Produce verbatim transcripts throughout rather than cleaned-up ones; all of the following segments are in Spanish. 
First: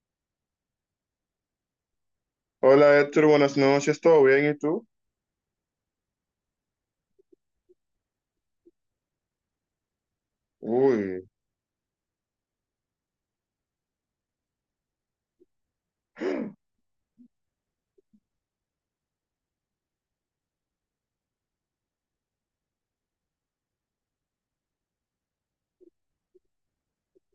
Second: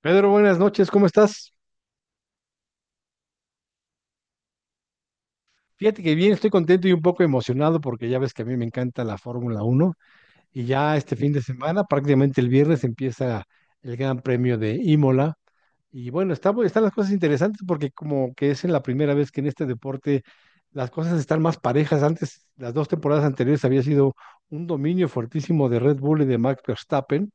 Pedro, buenas noches, ¿cómo estás? Hola Héctor, buenas noches, ¿todo bien? ¿Y tú? Fíjate que bien, estoy contento y un poco emocionado porque ya ves que a mí me encanta la Fórmula Uno y ya este Uy. fin de semana, prácticamente el viernes, empieza el Gran Premio de Imola. Y bueno, está, bu- están las cosas interesantes porque como que es en la primera vez que en este deporte las cosas están más parejas. Antes, las dos temporadas anteriores había sido un dominio fuertísimo de Red Bull y de Max Verstappen.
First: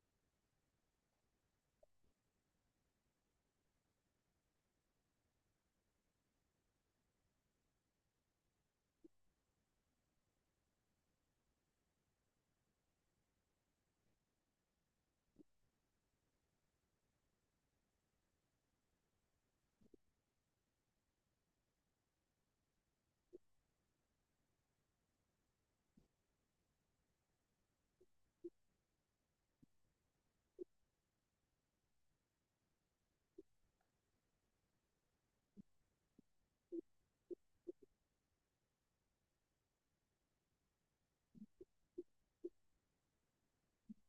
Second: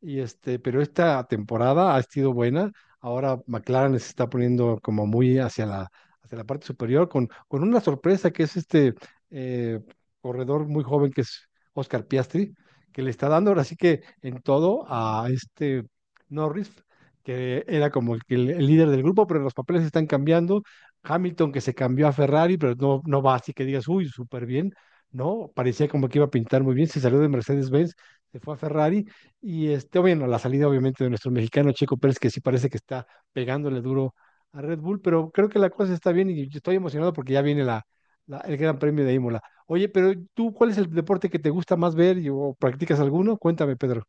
Y este, pero esta temporada ha sido buena. Ahora McLaren se está poniendo como muy hacia la, hacia la parte superior con, con una sorpresa que es este eh, corredor muy joven que es Oscar Piastri, que le está dando ahora sí que en todo a este Norris, que era como el, el- el líder del grupo, pero los papeles están cambiando. Hamilton que se cambió a Ferrari, pero no, no va así que digas, uy, súper bien. No, parecía como que iba a pintar muy bien, se salió de Mercedes-Benz, se fue a Ferrari y este, bueno, la salida obviamente de nuestro mexicano Checo Pérez, que sí parece que está pegándole duro a Red Bull, pero creo que la cosa está bien y yo estoy emocionado porque ya viene la, la- el Gran Premio de Imola. Oye, pero tú, ¿cuál es el deporte que te gusta más ver y- o practicas alguno? Cuéntame, Pedro.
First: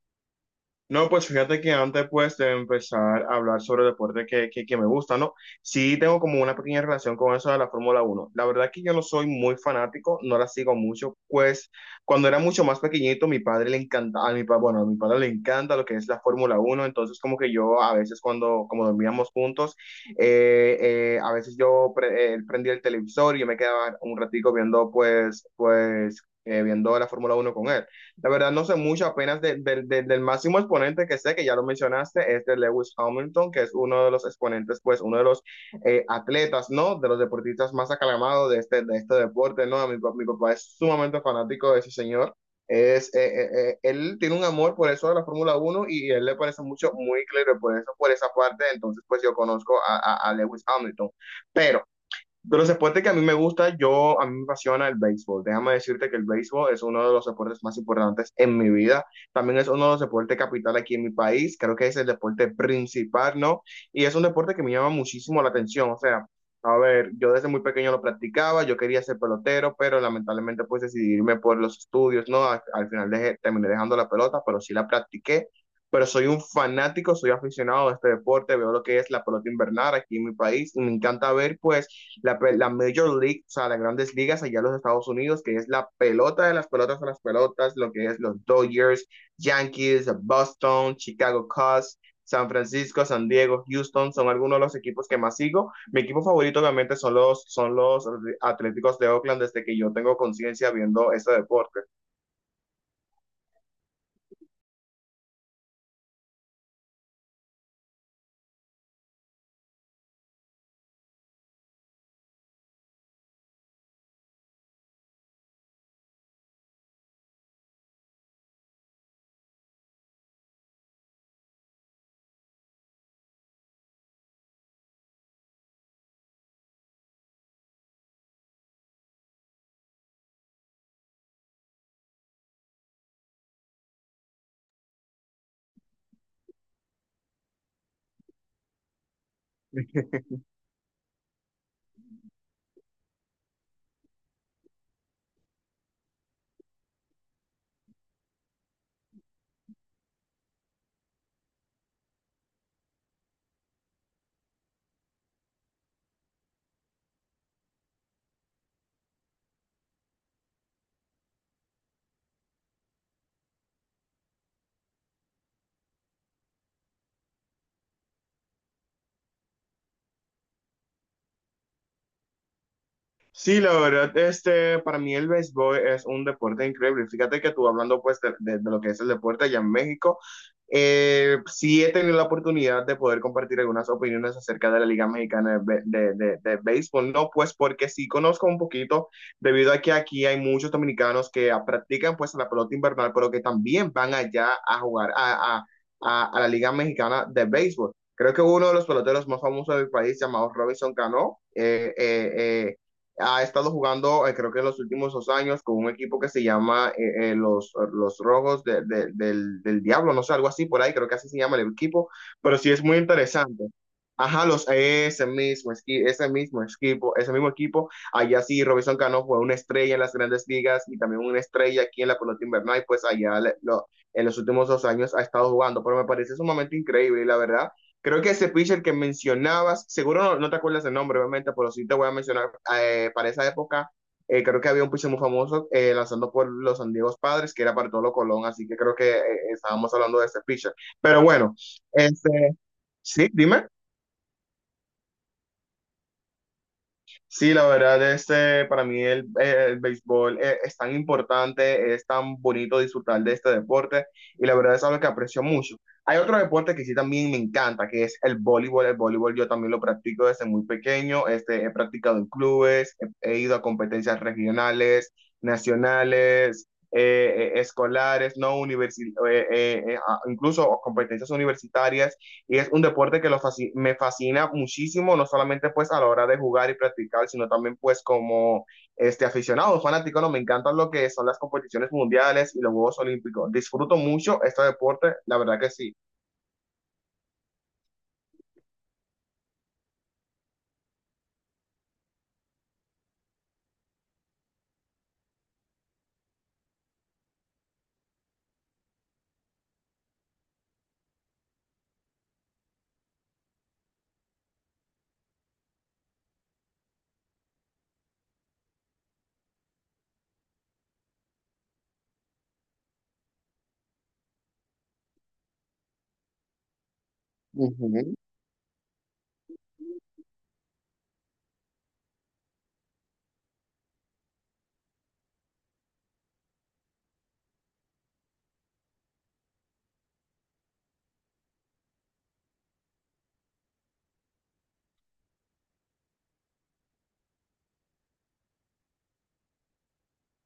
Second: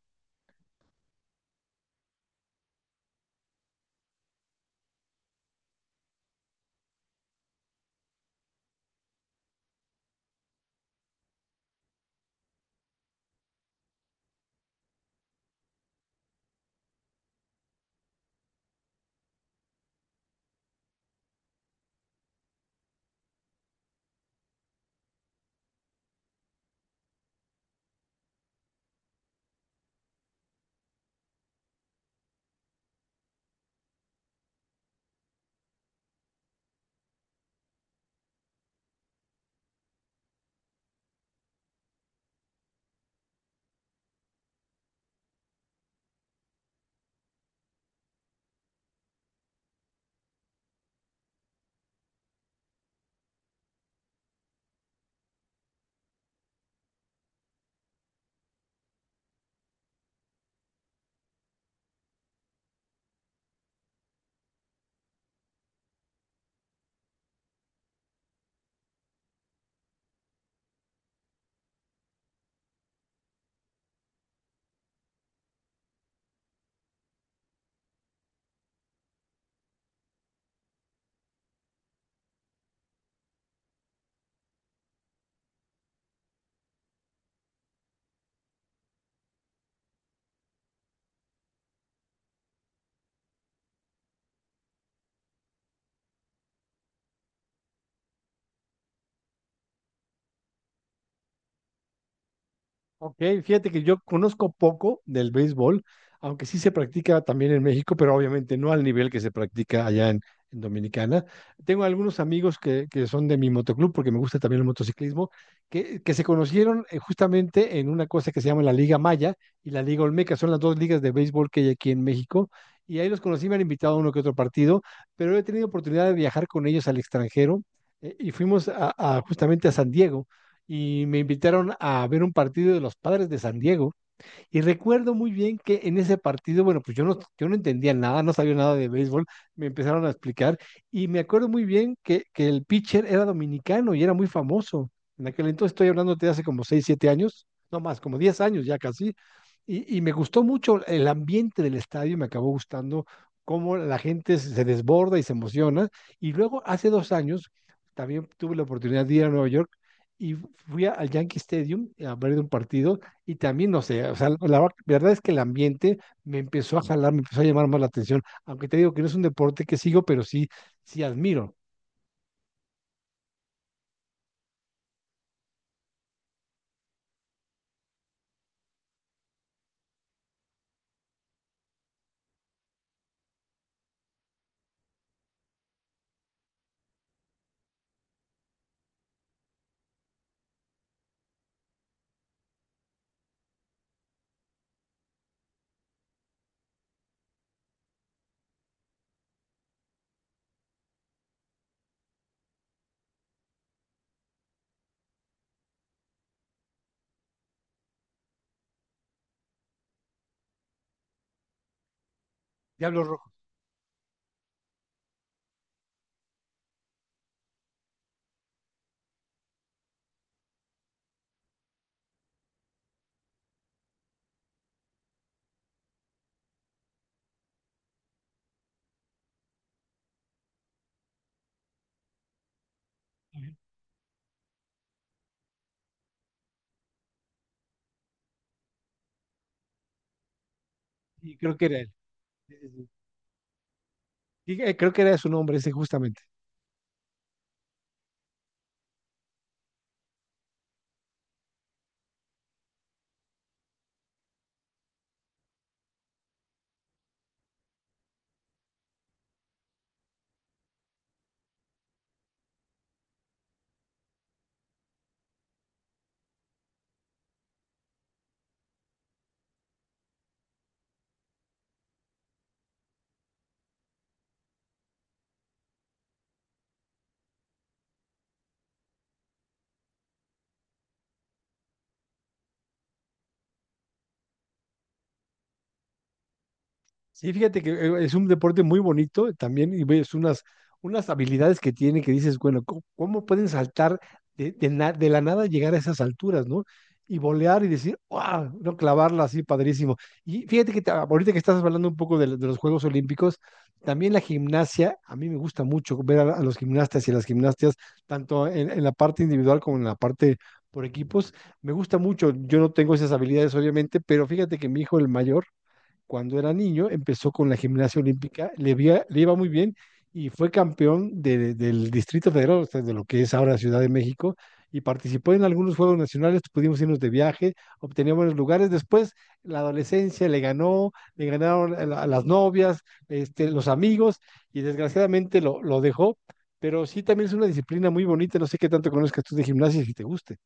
No, pues fíjate que antes pues de empezar a hablar sobre el deporte que, que, que me gusta, ¿no? Sí tengo como una pequeña relación con eso de la Fórmula Uno. La verdad que yo no soy muy fanático, no la sigo mucho, pues cuando era mucho más pequeñito mi padre le encanta, a mi, pa- bueno, a mi padre le encanta lo que es la Fórmula Uno, entonces como que yo a veces cuando como dormíamos juntos, eh, eh, a veces yo pre- eh, prendía el televisor y yo me quedaba un ratico viendo pues, pues, eh, viendo la Fórmula Uno con él. La verdad no sé mucho apenas de- de- de- del máximo exponente que sé, que ya lo mencionaste, es de Lewis Hamilton, que es uno de los exponentes, pues uno de los eh, atletas, ¿no? De los deportistas más aclamados de este, de este deporte, ¿no? A Mi, pa- mi papá es sumamente fanático de ese señor. Es, eh, eh, eh, él tiene un amor por eso de la Fórmula Uno y él le parece mucho, muy claro por eso, por esa parte, entonces pues yo conozco a, a a Lewis Hamilton. Pero. De los deportes que a mí me gusta, yo, a mí me apasiona el béisbol. Déjame decirte que el béisbol es uno de los deportes más importantes en mi vida. También es uno de los deportes capital aquí en mi país. Creo que es el deporte principal, ¿no? Y es un deporte que me llama muchísimo la atención. O sea, a ver, yo desde muy pequeño lo practicaba, yo quería ser pelotero, pero lamentablemente pues decidí irme por los estudios, ¿no? Al, al final dejé- terminé dejando la pelota, pero sí la practiqué. Pero soy un fanático, soy aficionado a este deporte, veo lo que es la pelota invernal aquí en mi país y me encanta ver pues la, la Major League, o sea, las grandes ligas allá en los Estados Unidos, que es la pelota de las pelotas a las pelotas, lo que es los Dodgers, Yankees, Boston, Chicago Cubs, San Francisco, San Diego, Houston, son algunos de los equipos que más sigo. Mi equipo favorito obviamente son los, son los Atléticos de Oakland desde que yo tengo conciencia viendo ese deporte. Ok, fíjate que yo conozco poco del béisbol, aunque sí se practica también en México, pero obviamente no al nivel que se practica allá en, en Dominicana. Tengo algunos amigos que, que son de mi motoclub, porque me gusta también el motociclismo, que, que se conocieron eh, justamente en una cosa que se llama la Liga Maya y la Liga Olmeca. Son las dos ligas de béisbol que hay aquí en México. Y ahí los conocí, me han invitado a uno que otro partido, pero he tenido oportunidad de viajar con ellos al extranjero eh, y fuimos a, a- justamente a San Diego y me invitaron a ver un partido de los Padres de San Diego y recuerdo muy bien que en ese partido, bueno, pues yo no, yo no entendía nada, no sabía nada de béisbol, me empezaron a explicar y me acuerdo muy bien que, que el pitcher era dominicano y era muy famoso. En aquel entonces estoy hablando de hace como seis siete años, no más, como diez años ya casi. Y, y me gustó mucho el ambiente del estadio, me acabó gustando cómo la gente se se desborda y se emociona. Y luego hace dos años también tuve la oportunidad de ir a Nueva York y fui a- al Yankee Stadium a ver un partido y también, no sé, o sea, la va- verdad es que el ambiente me empezó a jalar, me empezó a llamar más la atención, aunque te digo que no es un deporte que sigo, pero sí, sí admiro. Sí, la verdad, este, para mí el béisbol es un deporte increíble. Fíjate que tú hablando pues de, de- de lo que es el deporte allá en México, eh, sí he tenido la oportunidad de poder compartir algunas opiniones acerca de la Liga Mexicana de, Bé- de- de- de Béisbol, no pues porque sí conozco un poquito, debido a que aquí hay muchos dominicanos que ah, practican pues la pelota invernal, pero que también van allá a jugar a, a a- a la Liga Mexicana de Béisbol. Creo que uno de los peloteros más famosos del país, llamado Robinson Cano, eh, eh, eh, ha estado jugando, eh, creo que en los últimos dos años, con un equipo que se llama eh, eh, los, los Rojos de- de- del, del Diablo, no sé, algo así por ahí, creo que así se llama el equipo, pero sí es muy Diablo Rojo, interesante. Ajá, los, ese mismo, esqui- ese mismo equipo, ese mismo equipo, allá sí Robinson Cano fue una estrella en las grandes ligas y también una estrella aquí en la pelota invernal, y pues allá le- lo- en los últimos dos años ha estado jugando, pero me parece sumamente increíble y la verdad. Creo que ese pitcher que mencionabas, seguro no, no te acuerdas el nombre, obviamente, pero sí te voy a mencionar, eh, para esa época, eh, creo que había un pitcher muy famoso eh, lanzando por los San Diego Padres, que era Bartolo Colón, así que creo que eh, estábamos hablando de ese pitcher. Pero y bueno, creo que era él. este, Sí, sí, sí. sí, dime. Y, eh, creo que era su nombre ese justamente. Sí, la verdad, este, para mí el, eh, el béisbol eh, es tan importante, es tan bonito disfrutar de este deporte y la verdad es algo que aprecio mucho. Hay otro deporte que sí también me encanta, que es el voleibol. El voleibol yo también lo practico desde muy pequeño, este, he practicado en clubes, he, he ido a competencias regionales, nacionales, eh, eh, escolares, no universi- eh, eh, eh, a- incluso competencias universitarias, y es un deporte que lo fasc- me fascina muchísimo, no solamente pues a la hora de jugar y practicar, sino también pues como este aficionado, fanático, no, me encantan lo que son las competiciones mundiales y los Juegos Olímpicos. Disfruto mucho este deporte, la verdad que sí. Sí, fíjate que eh, es un deporte muy bonito también y ves unas, unas habilidades que tiene que dices, bueno, ¿cómo, cómo pueden saltar de, de na- de la nada llegar a esas alturas, ¿no? Y volear y decir, ¡wow! No clavarla así, padrísimo. Y fíjate que te- ahorita que estás hablando un poco de, lo- de los Juegos Olímpicos, también la gimnasia, a mí me gusta mucho ver a, a los gimnastas y a las gimnastas, tanto en, en la parte individual como en la parte por equipos. Me gusta mucho, yo no tengo esas habilidades, obviamente, pero fíjate que mi hijo, el mayor, cuando era niño, empezó con la gimnasia olímpica, le, vía- le iba muy bien y fue campeón de- del Distrito Federal, o sea, de lo que es ahora Ciudad de México, y participó en algunos Juegos Nacionales, pudimos irnos de viaje, obtenía buenos lugares. Después, la adolescencia le ganó, le ganaron a la- a las novias, este, los amigos, y desgraciadamente lo, lo dejó, pero sí también es una disciplina muy bonita, no sé qué tanto conozcas tú de gimnasia y si te guste.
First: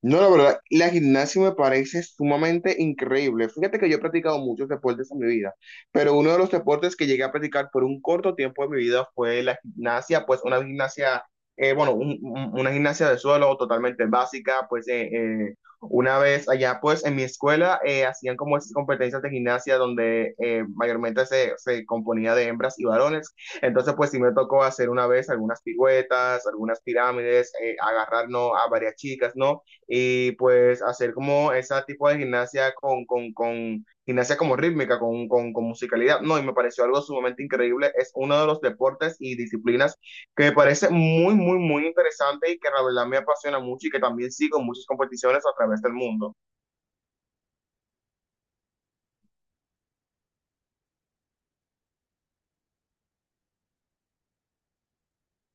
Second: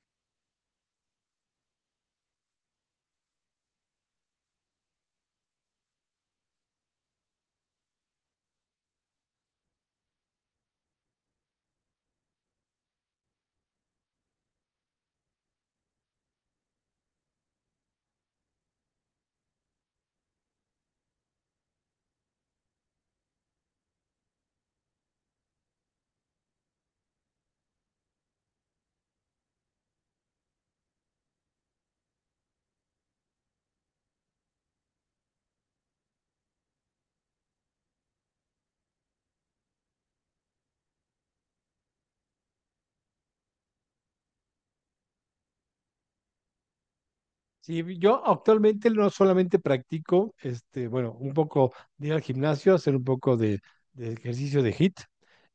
No, la verdad, la gimnasia me parece sumamente increíble. Fíjate que yo he practicado muchos deportes en mi vida, pero uno de los deportes que llegué a practicar por un corto tiempo de mi vida fue la gimnasia, pues una gimnasia, eh, bueno, un- un- una gimnasia de suelo totalmente básica, pues eh, eh, una vez allá, pues en mi escuela eh, hacían como esas competencias de gimnasia donde eh, mayormente se, se componía de hembras y varones. Entonces, pues sí me tocó hacer una vez algunas piruetas, algunas pirámides, eh, agarrar, ¿no? a varias chicas, ¿no? Y pues hacer como ese tipo de gimnasia con, con, con gimnasia como rítmica, con, con, con musicalidad. No, y me pareció algo sumamente increíble. Es uno de los deportes y disciplinas que me parece muy, muy, muy interesante y que la verdad me apasiona mucho y que también sigo muchas competiciones a través del mundo. Sí, yo actualmente no solamente practico, este, bueno, un poco de ir al gimnasio, hacer un poco de, de ejercicio de hit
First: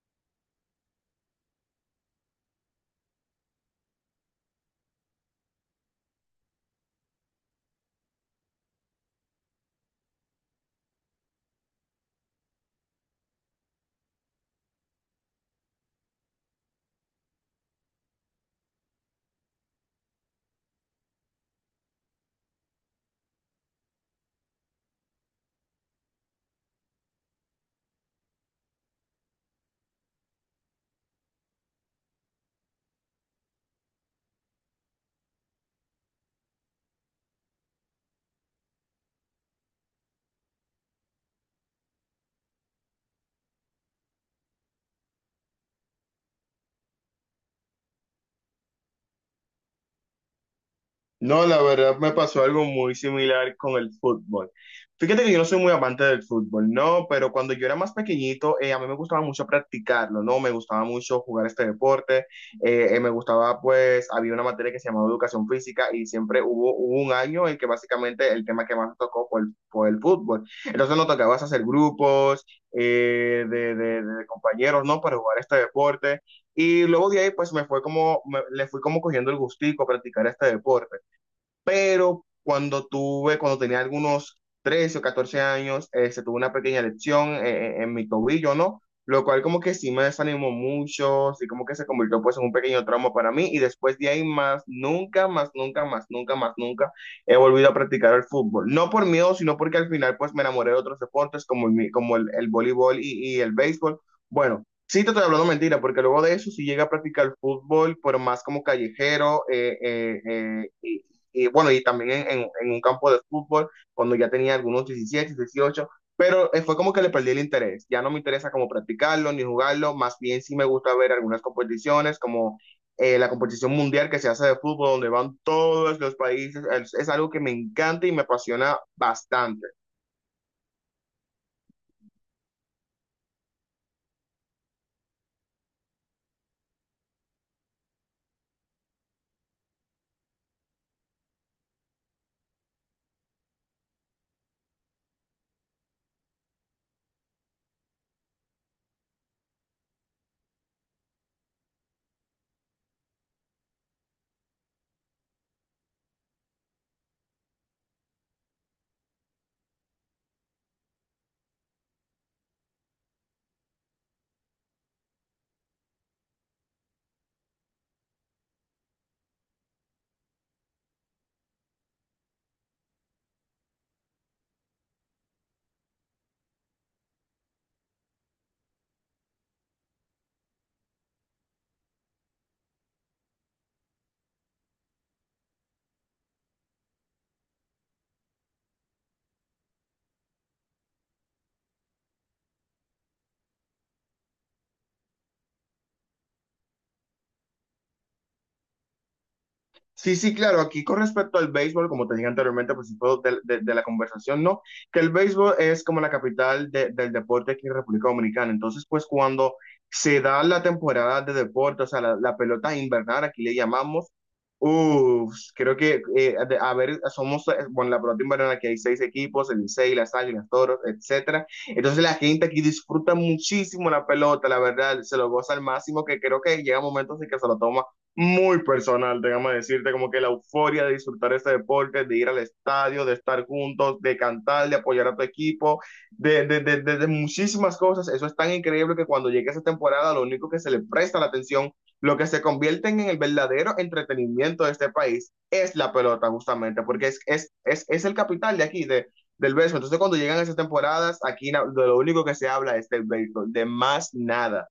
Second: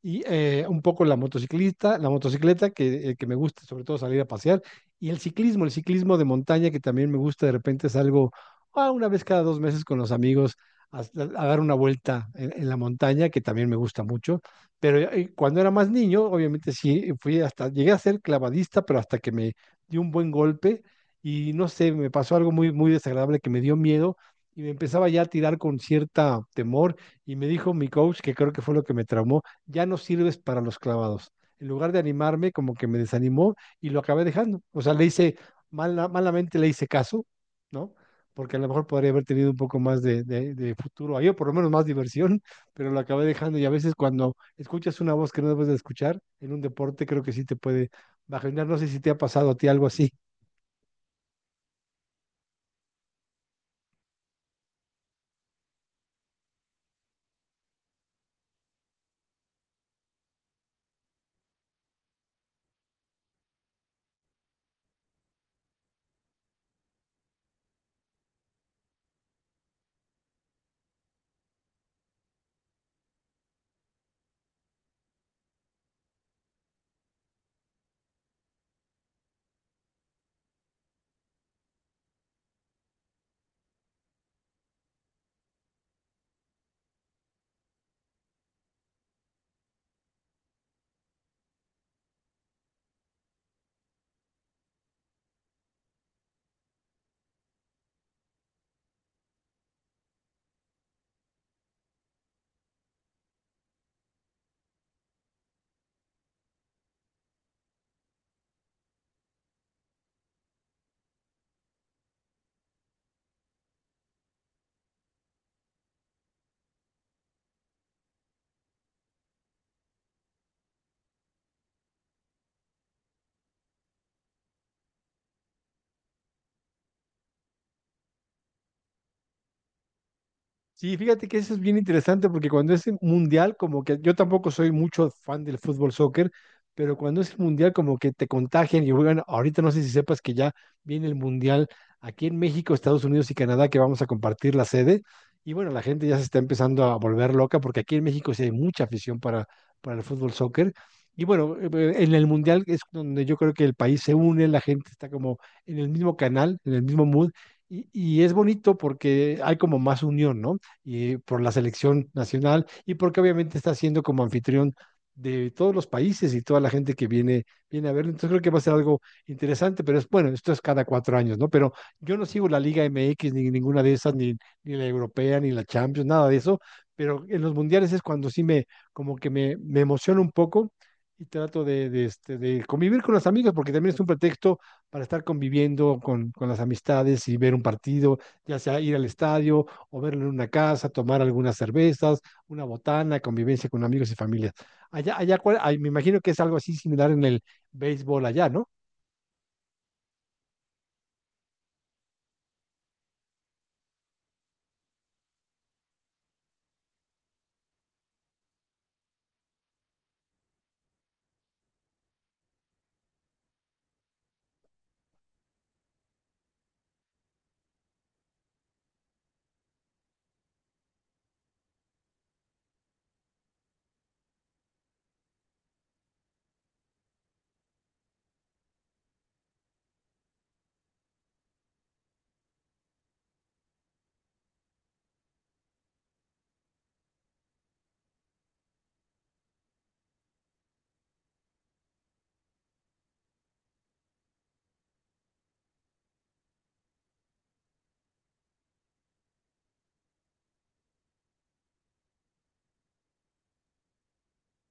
y eh, un poco la motociclista, la motocicleta que, eh, que me gusta, sobre todo salir a pasear, y el ciclismo, el ciclismo de montaña que también me gusta, de repente salgo ah, una vez cada dos meses con los amigos a, a dar una vuelta en, en la montaña, que también me gusta mucho, pero eh, cuando era más niño, obviamente sí, fui hasta, llegué a ser clavadista, pero hasta que me dio un buen golpe y no sé, me pasó algo muy, muy desagradable que me dio miedo y me empezaba ya a tirar con cierta temor y me dijo mi coach, que creo que fue lo que me traumó, ya no sirves para los clavados. En lugar de animarme, como que me desanimó y lo acabé dejando. O sea, le hice, mala- malamente le hice caso, ¿no? Porque a lo mejor podría haber tenido un poco más de, de, de futuro ahí, o por lo menos más diversión, pero lo acabé dejando. Y a veces cuando escuchas una voz que no debes de escuchar en un deporte, creo que sí te puede bajar. No sé si te ha pasado a ti algo así. No, la verdad me pasó algo muy similar con el fútbol. Fíjate que yo no soy muy amante del fútbol, no, pero cuando yo era más pequeñito, eh, a mí me gustaba mucho practicarlo, ¿no? Me gustaba mucho jugar este deporte, eh, eh, me gustaba, pues, había una materia que se llamaba educación física y siempre hubo, hubo un año en que básicamente el tema que más nos tocó fue el, fue el fútbol. Entonces nos tocaba hacer grupos eh, de, de de compañeros, ¿no? Para jugar este deporte. Y luego de ahí, pues, me fue como, me- le fui como cogiendo el gustico a practicar este deporte, pero cuando tuve, cuando tenía algunos trece o catorce años, eh, se tuvo una pequeña lesión, eh, eh, en mi tobillo, ¿no? Lo cual como que sí me desanimó mucho, sí como que se convirtió pues en un pequeño trauma para mí, y después de ahí más, nunca, más, nunca, más, nunca, más, nunca he volvido a practicar el fútbol. No por miedo, sino porque al final pues me enamoré de otros deportes como el, mi- como el, el voleibol y, y el béisbol. Bueno, sí, te estoy hablando mentira, porque luego de eso sí llegué a practicar fútbol, pero más como callejero, eh, eh, eh, y, y bueno, y también en, en, en, un campo de fútbol, cuando ya tenía algunos diecisiete dieciocho, pero eh, fue como que le perdí el interés, ya no me interesa como practicarlo ni jugarlo, más bien sí me gusta ver algunas competiciones como eh, la competición mundial que se hace de fútbol, donde van todos los países, es, es algo que me encanta y me apasiona bastante. Sí, fíjate que eso es bien interesante porque cuando es el mundial, como que yo tampoco soy mucho fan del fútbol soccer, pero cuando es el mundial, como que te contagian y juegan. Ahorita no sé si sepas que ya viene el mundial aquí en México, Estados Unidos y Canadá, que vamos a compartir la sede. Y bueno, la gente ya se está empezando a volver loca porque aquí en México sí hay mucha afición para, para el fútbol soccer. Y bueno, eh, eh, en el mundial es donde yo creo que el país se une, la gente está como en el mismo canal, en el mismo mood. Y, y es bonito porque hay como más unión, ¿no? Y por la selección nacional y porque obviamente está siendo como anfitrión de todos los países y toda la gente que viene, viene a verlo. Entonces creo que va a ser algo interesante, pero es bueno, esto es cada cuatro años, ¿no? Pero yo no sigo la Liga M X ni ninguna de esas, ni, ni la europea, ni la Champions, nada de eso, pero en los mundiales es cuando sí me, como que me, me emociona un poco y trato de, de, este, de convivir con los amigos porque también es un pretexto para estar conviviendo con, con las amistades y ver un partido, ya sea ir al estadio o verlo en una casa, tomar algunas cervezas, una botana, convivencia con amigos y familias. Allá, allá, ¿cuál- ay, me imagino que es algo así similar en el béisbol allá, ¿no? Sí, sí, claro, aquí con respecto al béisbol, como te dije anteriormente, pues de, de, de la conversación, ¿no? Que el béisbol es como la capital de- del deporte aquí en República Dominicana. Entonces, pues cuando se da la temporada de deporte, o sea, la, la pelota invernal, aquí le llamamos, uff, creo que, eh, de- a ver, somos, eh, bueno, la pelota invernal, aquí hay seis equipos, el Licey, las Águilas, Toros, etcétera. Entonces, la gente aquí disfruta muchísimo la pelota, la verdad, se lo goza al máximo, que creo que llega momentos en que se lo toma muy personal, déjame decirte, como que la euforia de disfrutar este deporte, de ir al estadio, de estar juntos, de cantar, de apoyar a tu equipo, de, de, de, de- de muchísimas cosas. Eso es tan increíble que cuando llegue esa temporada, lo único que se le presta la atención, lo que se convierte en el verdadero entretenimiento de este país, es la pelota, justamente, porque es, es, es, es el capital de aquí, de, del béisbol. Entonces, cuando llegan esas temporadas, aquí na- de lo único que se habla es del béisbol, de más nada.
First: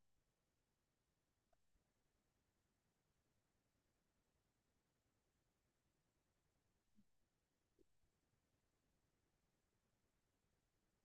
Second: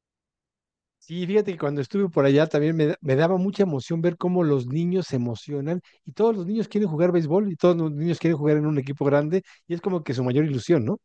Sí, fíjate que cuando estuve por allá también me, da- me daba mucha emoción ver cómo los niños se emocionan y todos los niños quieren jugar béisbol y todos los niños quieren jugar en un equipo grande y es como que su mayor ilusión, ¿no?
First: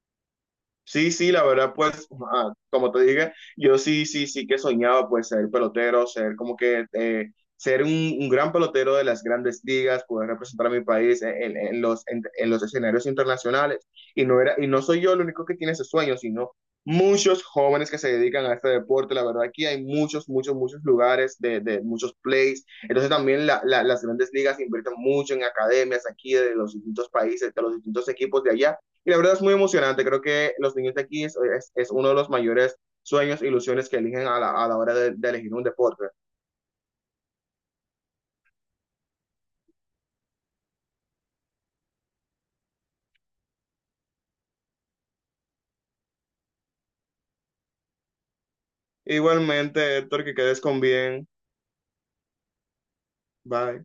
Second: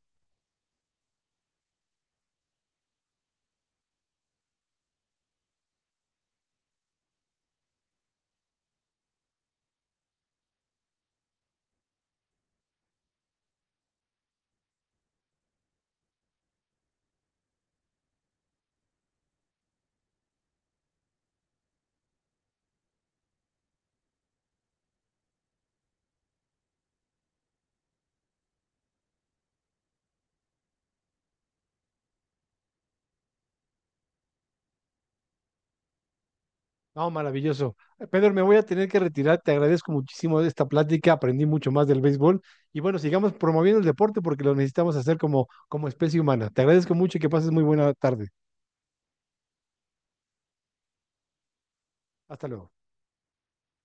Sí, sí, la verdad, pues, ah, como te dije, yo sí, sí, sí que soñaba, pues, ser pelotero, ser como que, eh, ser un, un gran pelotero de las grandes ligas, poder representar a mi país en, en- en los, en, en los escenarios internacionales. Y no era, y no soy yo el único que tiene ese sueño, sino muchos jóvenes que se dedican a este deporte. La verdad, aquí hay muchos, muchos, muchos lugares de, de muchos plays. Entonces, también la- la- las grandes ligas invierten mucho en academias aquí de los distintos países, de los distintos equipos de allá, y la verdad es muy emocionante. Creo que los niños de aquí es, es, es uno de los mayores sueños, ilusiones que eligen a la, a la hora de, de elegir un deporte. No, maravilloso. Eh, Pedro, me voy a tener que retirar. Te agradezco muchísimo esta plática. Aprendí mucho más del béisbol. Y bueno, sigamos promoviendo el deporte porque lo necesitamos hacer como, como especie humana. Te agradezco mucho y que pases muy buena tarde. Igualmente, Héctor, que quedes con bien. Hasta luego. Bye.